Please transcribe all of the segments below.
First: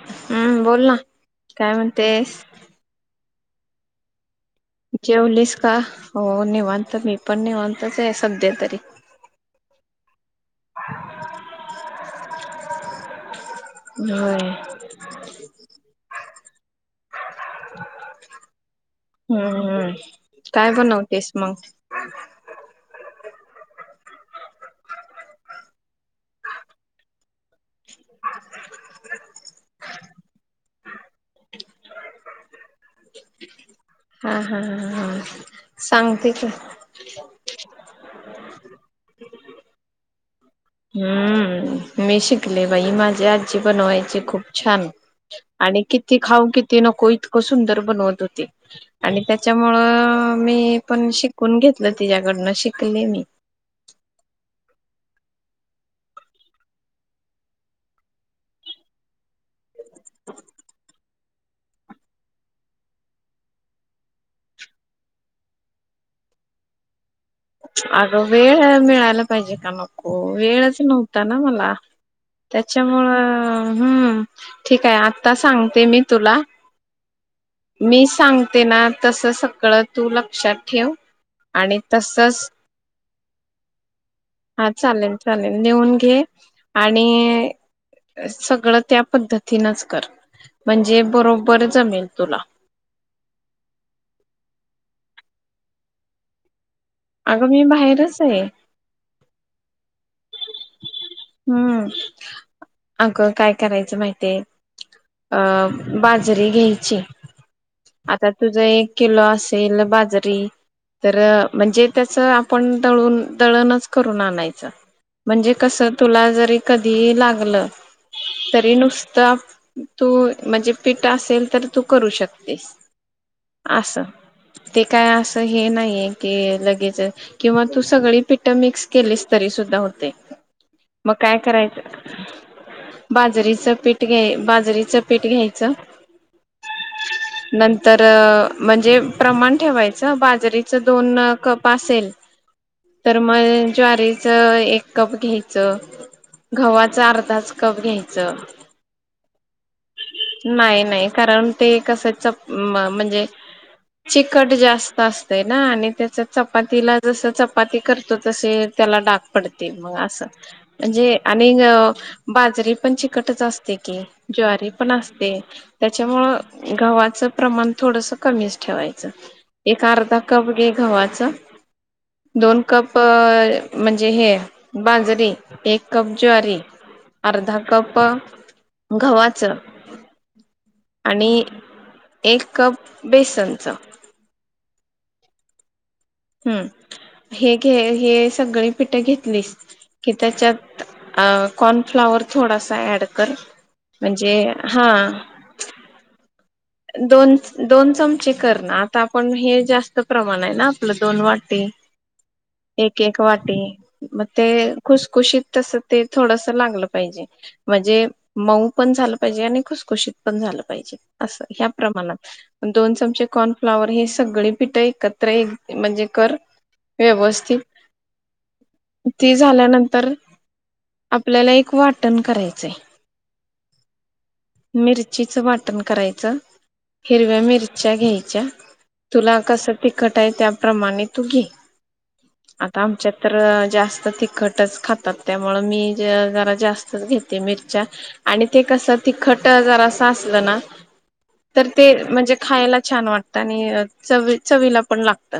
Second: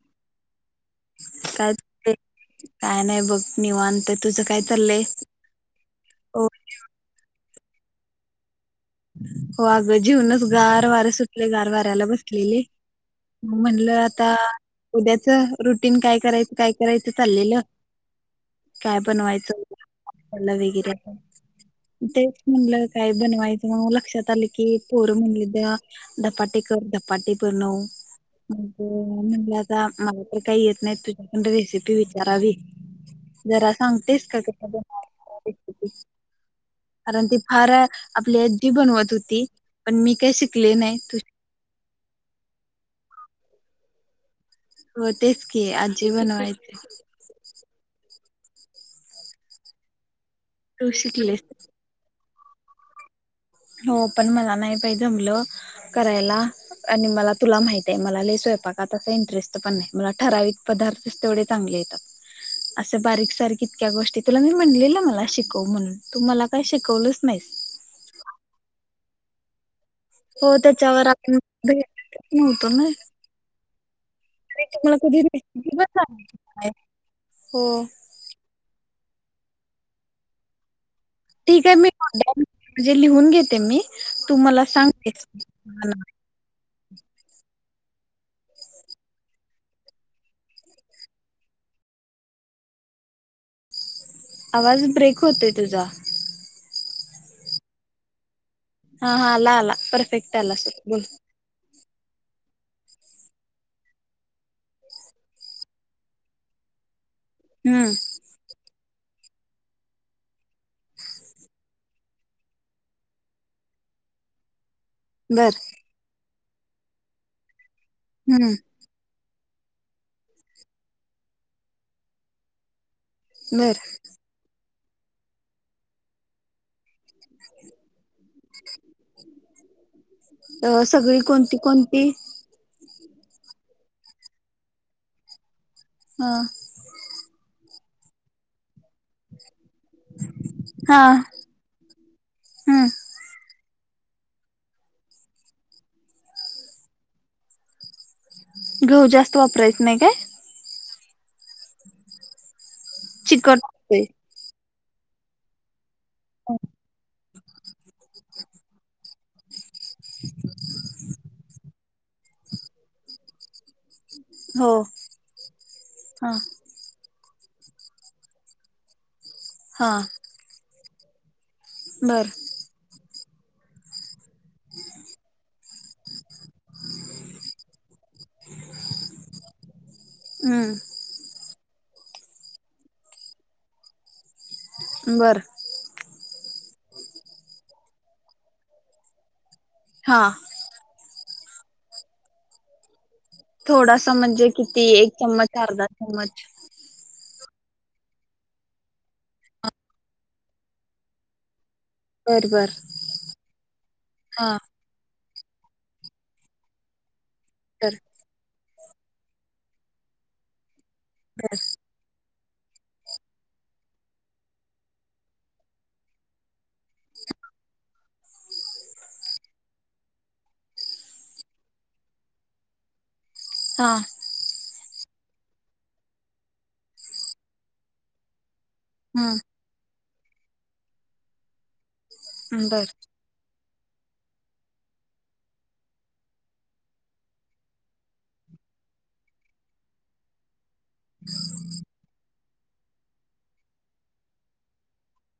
हम्म बोल ना काय म्हणतेस काय नाही बघ निवांत तुझं काय चाललंय जेवलीस का हो निवांत मी पण निवांत च सध्या तरी हो अग जेऊनच गार वार सुटले गार वाऱ्याला बसलेले म्हणलं आता होय उद्याच रुटीन काय करायचं काय करायचं चाललेलं काय हम्म बनवायचंलं काय वगैरे बनवतेस मग तेच म्हटलं काय धनवाद लक्षात आली की पोर म्हली उद्या पाटी कर पाटी ब नव मुलाता काही येत नाही तुझ्याकड रेसिपी विचारावी ज हा हा ह हा सांगते की हर आपले बनवत होती पण मी काय श हम्म मी शिकले बाई माझ्या आजी बन व्हायची खूप छान हो तेच की आणि आजी किती खाऊ बनवायचे किती नको इतकं सुंदर बनवत होत आणि त्याच्यामुळं मी तू पण शिकलेस शिकून घेतलं तिच्या डनं शिकले मी का जमलं करायला आणि मला तुला माह आहे मला स्वयपाक त इंटरेस्ट पण नाही म ठराविक पदार्थ तेवढे चग येतात असे बारीक सार इतक्या गोष्टी तुला मी म्हणलेलं मला शिकव म्हणून तू मला काही शिकवलंच नाही अगं वेळ मिळायला पाहिजे का मग हो वेळच त्याच्यावर नव्हता आपण ना मला भेटतच नव्हतो ना त्याच्यामुळं हम्म ठीक तुम्हाला आहे कधी आता रेसिपी पण सांगते मी तुला सांगितली नाही हो मी सांगते ना तस सगळं तू लक्षात ठेव ठीक आहे आणि मी तसच म्हणजे लिहून घेते मी तूमला हा चालेल सांगतेस चालेल लिहून घे आणि सगळं त्या पद्धतीनच कर म्हणजे बरोबर जमेल तुला आवाज ब्रेक होतय तुझा अगं मी बाहेरच आहे हा हा अला अला पर्फेक्ट अला बोल हम्म अगं काय करायचं माहितीय अं बाजरी घ्यायची हम्म आता तुझ एक किल असेल बाजरी तर म्हणजे त्याच आपण दळून दळणच करून आणायचं म्हणजे बर कस जरी कधी लागलं हम्म तरी नुसतं तू म्हणजे पीट असेल तर तू करू शकतेस. बर असस ते काय असं हे नाहीये की लगेच किंवा तू सगळी पिठ मिक्स केलीस तरी सुद्धा होतय. अ, मग सगळी काय कोणती करायचं, कोणती बाजरीच पीठ घ्याय बाजरीचं पीठ घ्यायचं. हा नंतर म्हणजे प्रमाण ठेवायचं बाजरीच हा दोन कप असेल, हम्म तर मग ज्वारीेचं एक कप घ्यायचं. गव्हाचा अर्धाच कप घ्यायचा, घेऊ जास्त वापरायच नाही काय? नाही नाही कारण ते कसच म्हणजे चिकट होतंय चिकट जास्त आसतय ना आणि चपातीला जस चपाती करतो तसे त्याला डाग पडत ते मग आस म्हणजे आणि बाजरी पण चिकटच असते की ज्वारी हो पण आसते हा त्याच्यामुळं गव्हाच् प्रमाण थोडसं कमीच ठेवायचं एक हा अर्धा कप घ्या गव्हाच बर दोन कप प म्हणजे हे बाजरी एक कप ज्वारी, अर्धा कप गव्हाच हम्म आणि एक कप बेसनच बरं हू, हे घे हे सगळी पिठ घेतलीस की हा त्याच्यात अ कॉनफ्लॉवर थोडासा ऍड कर थोडासा म्हणजे किती एक चमच अर्धा चमच दोन दोन चमचे कर ना आता आपण हे जास्त प्रमाण आहे ना आपलं दोन वाटी बर बर एक एक वाटी म ते हा खुसखुशीत तसं ते थोडस लागलं पाहिजे बर म्हणजे मऊ पण झालं पाहिजे आणि खुसखुशीत पण झालं पाहिजे. ह्या प्रमाणात दोन चमचे कॉनफ्लॉवर हे सगळी पिठ एकत्र एक म्हणजे कर व्यवस्थित ती झाल्यानंतर आपल्याला एक वाटण करायचंय. हा मिरचीचं वाटण करायचं. हिरव्या मिरच्या घ्यायच्या तुला हम्म कसं ती कट आहे त्याप्रमाणे तू घे. आता बर आमच्यात तर जास्त तिखटच खातात त्यामुळे मी ज जरा जास्तच घेते मिरच्या आणि ते कस तिखट जरास आसल ना तर ते म्हणजे खायला छान वाटतं आणि चवी चवीला पण लागत.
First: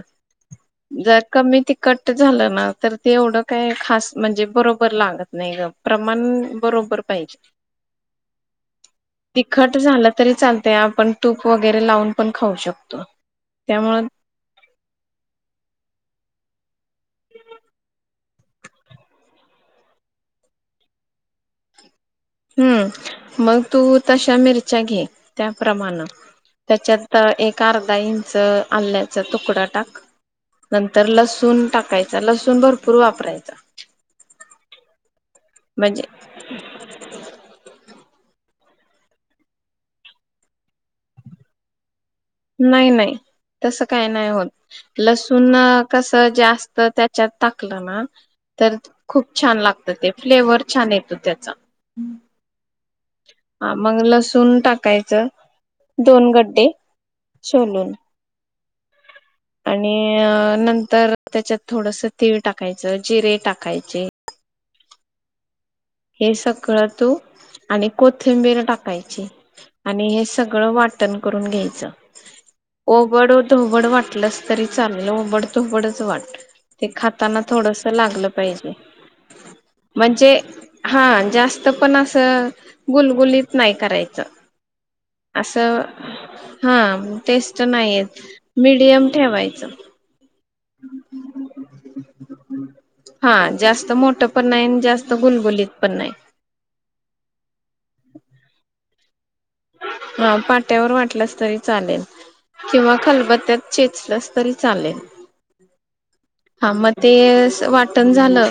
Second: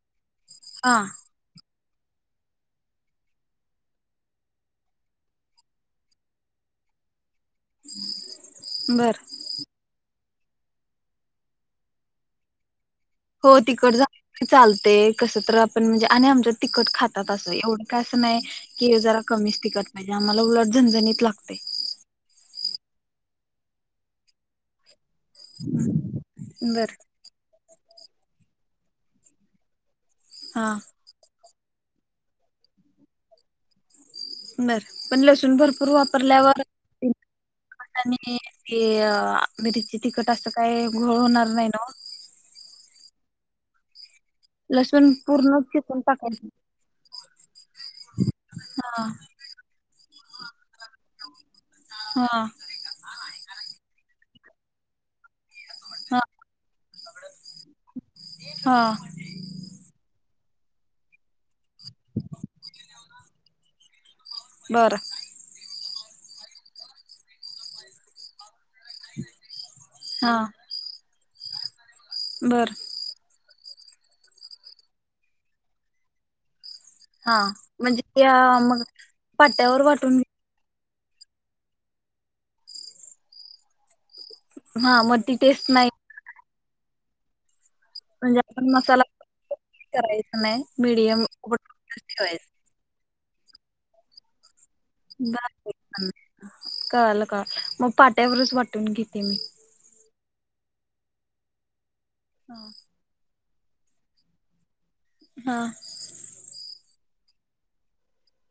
हा जर कमी ती कट झालं ना तर ते एवढं काय खास म्हणजे बरोबर लागत नाही ग प्रमाण बरोबर पाहिजे. बर तिखट झालं तरी चाल त्या आपण तूप वगैरे लावून पण खाऊ शकतो हो तिकड त्यामुळं चालते कस तर आपण म्हणजे आणि आमच्या तिकट खातात असं एवढं काय नाही की जरा कमीच टिकत पाहिजे आम्हाला उलट झणझणीत लागते हम्म मग तू तशा मिरच्या घे त्याप्रमाण बरं त्याच्यात एर् ा इंच आल्याचा तुकडा टाक हा नंतर लसूण टाकायचा लसूण भरपूर वापरायचा बरं आपण लसून भरपूर म्हणजे वापरल्यावर आणि ते मिरीची तखट असं काही घोळ होणार नाही न नाही नाही तस काय नाही लसूण ल पूर्ण चिकून कत टाकायचं त्याच्यात टाकलं ना तर हा खूप छान लागत ते फ्लेवर छान येतो त्याचा हा हा मग लसून टाकायचं हा दोन गड्डे सोलून हा आणि अ नंतर त्याच्यात थोडस तीळ टाकायचं जिरे टाकायचे बरं. हे सगळं तू आणि कोथिंबीर टाक. पाईचेआणि हे हा सगळं वाटण करून घ्यायचं. बर ओ बड तोबड वाटलस तरी चालेल ओबड तोबडच वाट. ते हा खातांना थोडस म्हणजे लागलं त्या पाहिजे मग पाट्यावर वाटून म्हणजे हा जास्त पण असं गुलगुलीत नाही करायचं हा म त टेस्ट असं नाही. हा तेच. जनाही म्हणजे आपण मीडीयम ठेवायच. मीडिम [unintelligible] ठेवायच. हा जास्त मोठ पण नाही न, ब कळाल का? पाट्यावरच वाटून घेते मी. हा पाट्यावर वाटलस तरी चालेल. किंवा खलबत्यात. चेचलास तरी चालेल. हा. हा म तेस वाटण झालं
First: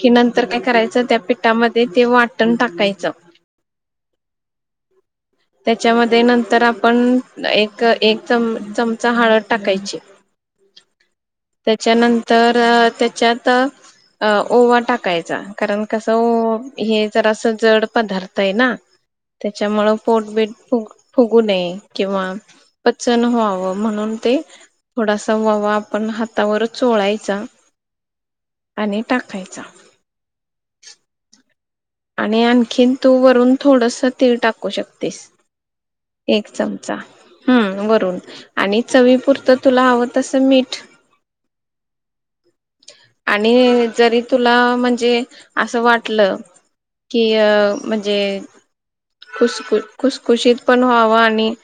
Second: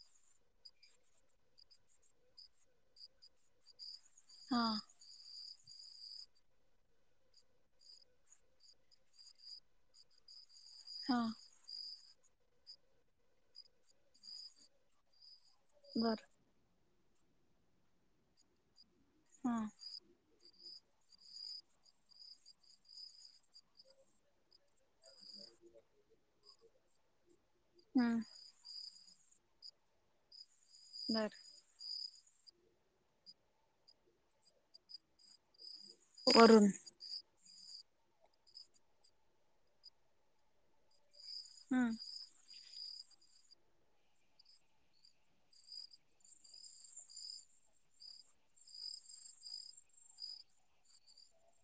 की नंतर काय करायचं त्या पिठामध्ये ते वाटण टाकायचं. हा. त्याच्यामध्ये नंतर आपण एक एक चम चमचा हाळद टाकायची. हा त्याच्यानंतर अ त्याच्यात अ ओवा टाकायचा. कारण कसं बर वो हे ज असं जड पदार्थ हे ना, हा त्याच्यामुळं. फुग फूगु नये किंवा पचन व्हावं म्हणून ते थोडासा ववा आपण हातावर चोळायचा हम्म. आणि टाकायचा. बर आणि आणखीन तू वरून थोडंस तीळ टाकू शकतेस. एक वरून चमचा. हम्म वरून आणि चवी पुुरतं तुला हवंत असं मीठ. हम्म. आणि जरी तुला म्हणजे असं वाटलं कि अ म्हणजे खुसखु खुसखुशीत पण व्हावं आणि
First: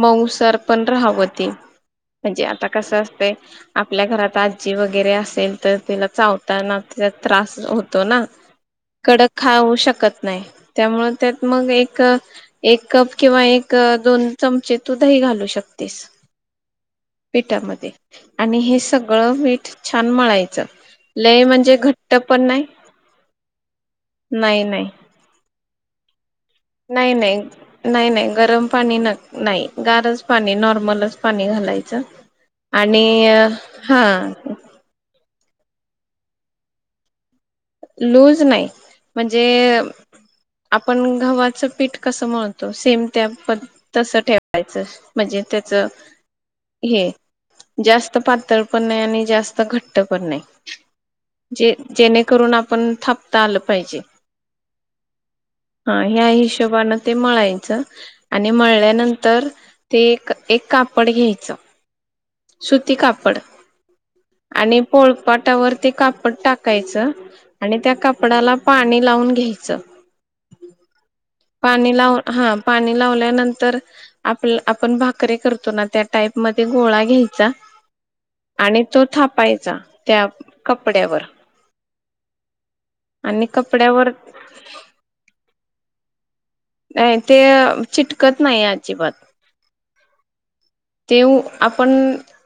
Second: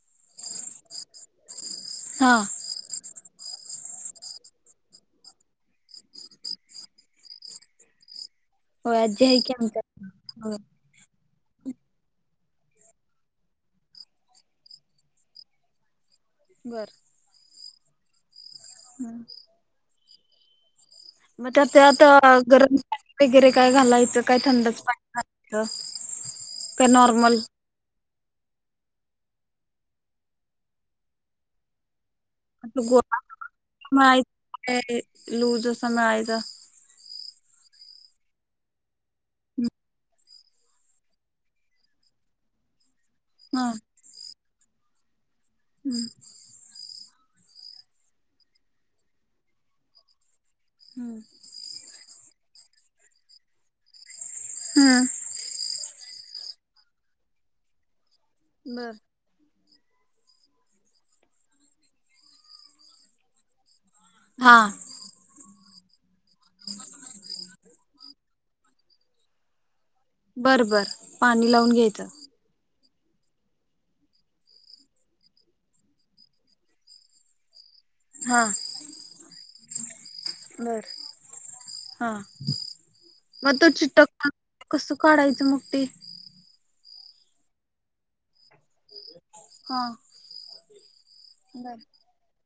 मऊसार पण राहावं ते. हा. म्हणजे आता कसं असय. आपल्या घरात आजी वगैरे असेल तर तिला चावताना त्याचा त्रास होतो ना हो अज कडक खाऊ शकत नाही त्यामुं त्यात मग एक एक कप किंवा एक दोन चमचे तू दही घालू शकतेस बरं म आणि हे सगळं वीठ तन्मळायच मग आता गरम पाणी वगैरे काय घालायचं काय नाही थंडच नाही पाणीय काय नाही नॉर्मल नाही नाही नाही गरम पाणी नाही गारच पाणी नॉर्मलच पाणी घालायचं गोवा आणि हा मला लूज समय आयग लूज नाही म्हणजे आपण ग्हाच पीठ कसं म्हणतो सेम त्या पण हा तसं ठेवायचं म्हणजे त्याचं हम्म हे जास्त पातळ पण नाही आणि जास्त घट्ट पण नाही हम्म ज जेणे करून पण थापता आलं पाहिजे हमम हा ह्या हिशोबाने ते म्हळायचं आणि बर म्हळल्यानंतर ते एक एक कापड घ्यायचं सुती कापड हा आणि पोळपाटावर ते कापड टाकायचं आणि त्या कापडाला पाणी लावून घ्यायचं बर बर पाणी लावून घ्यायचं लाव हा पाणी लावल्यानंतर आप आपण भाकरीे करतो ना त्या टाईप म गोळा घ्यायचा हा च् आणि तो थपायचा अच्छा बर हा आणि मग तो चिक कपड्यावर कस काढायचं मग ते नाही ते चिटकत नाही अजिबात हा तेव बर. आपण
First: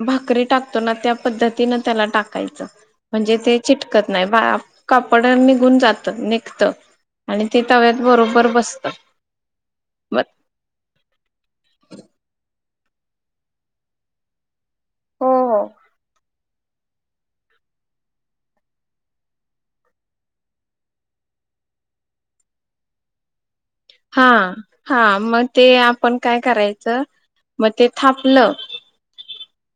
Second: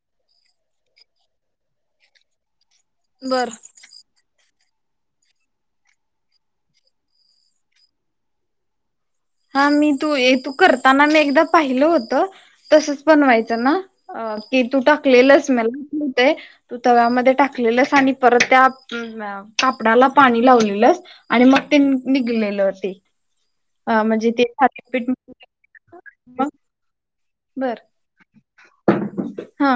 भाकरी टाकतो ना त्या पद्धतीनं त्याला टाकायचं म्हणजे बर. ते चिटकत नाही बा कापड निघून जातात निघत आणि ते तव्यात बरोबर बसत हा मी तू ब तू करताना मी एकदा पाहिलं होत तसच बनवायचं ना अ की तू टाकलेलंस मलात तू तव्यामध्ये टाकलेलस आणि परत त्या कापडाला पाणी लावलेलंस आणि मग ते निघलेले होते हा हा मग ते आपण काय मग करायचं मग बर ते थापलं हा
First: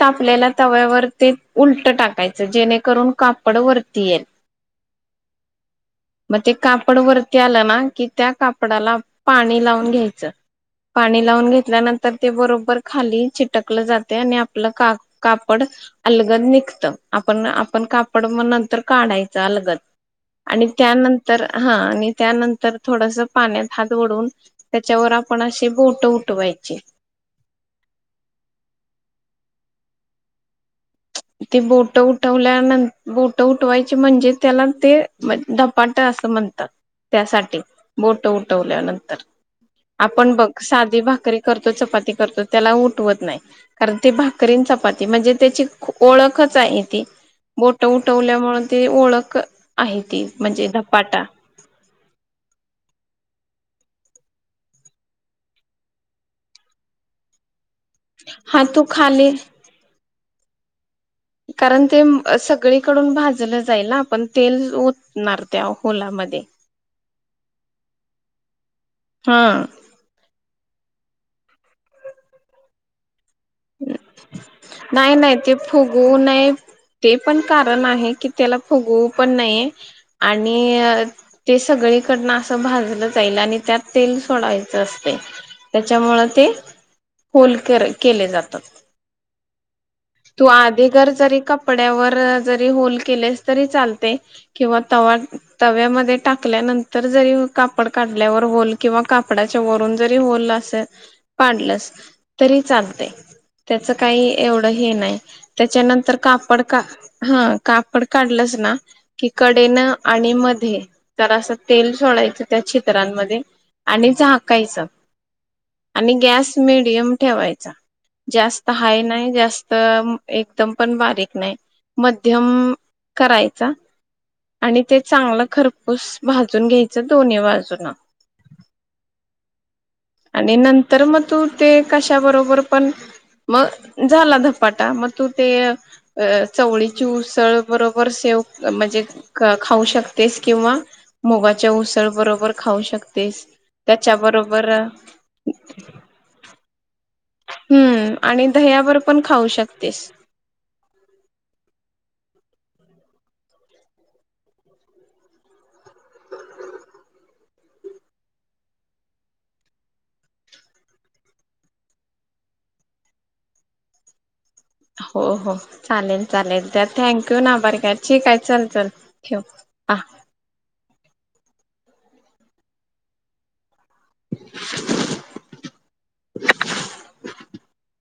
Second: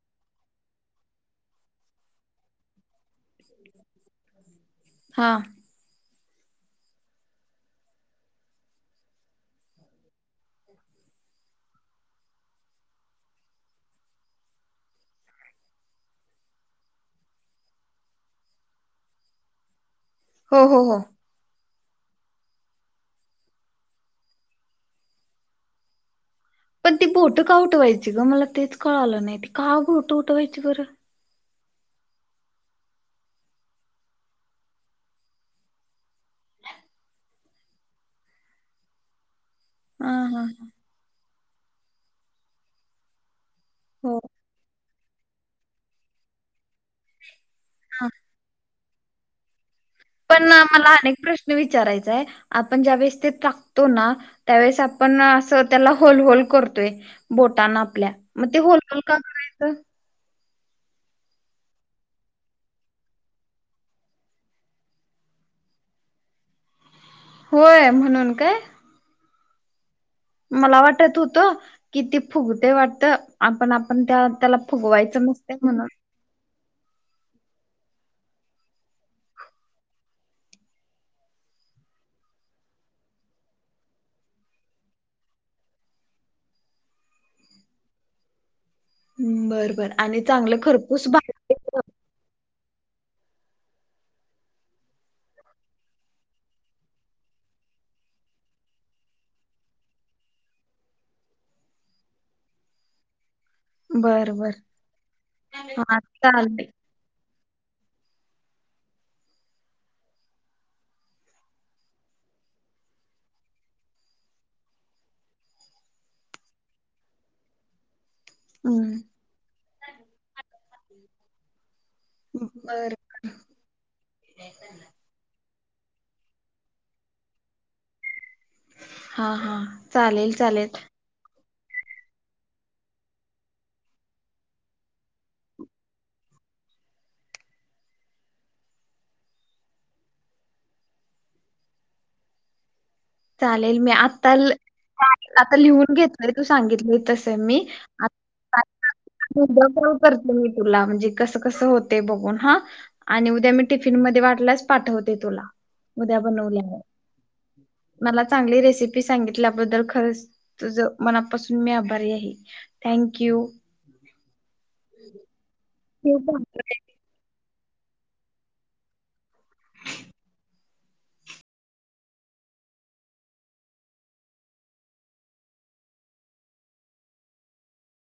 तापल्याला तव्यावर ते उलट टाकायचं जेणेकरून कापड वरती येईल हा मग ते कापड वरती आलं ना की त्या कापडाला पाणी लावून घ्यायचं पाणी लावून घेतल्यानंतर ते बरोबर खाली चिटक कलं जाते आणि आपलं का कापड अलगत निघत आपण आपण कापड म नंतर काढायचं अलगत हो आणि हो हो. त्यानंतर हा आणि त्यानंतर थोडस पाण्यात हातओढून त्याच्यावर आपण असे बोट उ पण ती बोट कावठवायची ग मला तेच कळ आलं नाही का गोट उठ वयची बरं तेी बोट उठवल्यानंत बोट उठवायची म्हणजे त्याला ते धपाट असं म्हणतात त्यासाठी बोट उठवल्यानंतर हा आपण हा बघ साधी भाकरी करतो चपाती करतो त्याला उठवत नाही कारण ते हो भाकरींचा पट ते म्हणजे त्याची ओळखच आहे ती बोट हा उठवल्यामुळे ते ओळख आहे ती पण म्हणजे मला अनेक धपाटा प्रश्न विचारायचाय आपण ज्या वेळेस ते त्याळेस आपण त्या होल होल करतोय बोट आपल्या मग ते हा तू होलल का खाली करायचं कारण ते सगळीकडून भाजलं जाईल पण तेल होतणार त्या होलामध्ये होय म्हणून काय हा मला वाटत होत कि ते फुगते वाटत आपण आपण त्या त्याला नाही फुगवायचं नाही नसत ते म्हणून फुगवू नये ते पण कारण आहे की त्याला फुगवू पण नाहीे आणि ते सगळीकडनं असं भाजलं जाईल आणि त्यात तेल सोडायचं असते त्याच्यामुळ ते होल कर केले जाते. तात ह्म बर बर आणि तू चांगलं आधी खरपूस घर जरी भाजून घ्यायचं कपड्यावर जरी होल केलेस तरी चालते किंवा त तव्यामध्ये टाकल्यानंतर जरी कापड काढल्यावर होल किंवा कापडाच्या वरून जरी होल अस काडलस तरी चालते. त्याच काही बर बर एवढं हा त्याड चालतंय [unintelligible] काढलंच ना कि कडेन आणि मध्ये तर असं तेल सोडायचं त्या छीद्रामध्ये आणि झाकायचं आणि गॅस मिडियम ठेवायचा. जास्त हम्म हाय नाही जास्त तर एकदम पण बारीक नाही मध्यम बर करायचा आणि ते चांगलं खरपूस भाजून घ्यायच दोन्ही बाजून हा हा चालेल आणि चालेल नंतर मग तू ते कशा बरोबर पण मग झाला धपाटा मग तू ते चवळीची उसळ बरोबर सेव म्हणजे खाऊ शकतेस किंवा मुगाच्या उसळ बरोबर खाऊ शकते. तेच चालेल मी त्याच्या आता बरो बरं आता लिहून घेतलंय तू सांगितली तस मी आत हम्म आणि दह्यावर पण [inaudible] खाऊ नंतर कॉल शकतेस करते मी तुला म्हणजे कसं कसं होते बघून. हां आणि उद्या मी टिफिन मध्ये वाटल्यास पाठवते तुला उद्या बनवल्यावर. मला चांगली रेसिपी सांगितल्याबद्दल खरंच तुझ मनापासून मी आभारी आहे थँक्यू. हो हो. चालेल का चालेल तर थँक्यू. [unintelligible] ठीकाय चल चल ठेव आहं. [inaudible]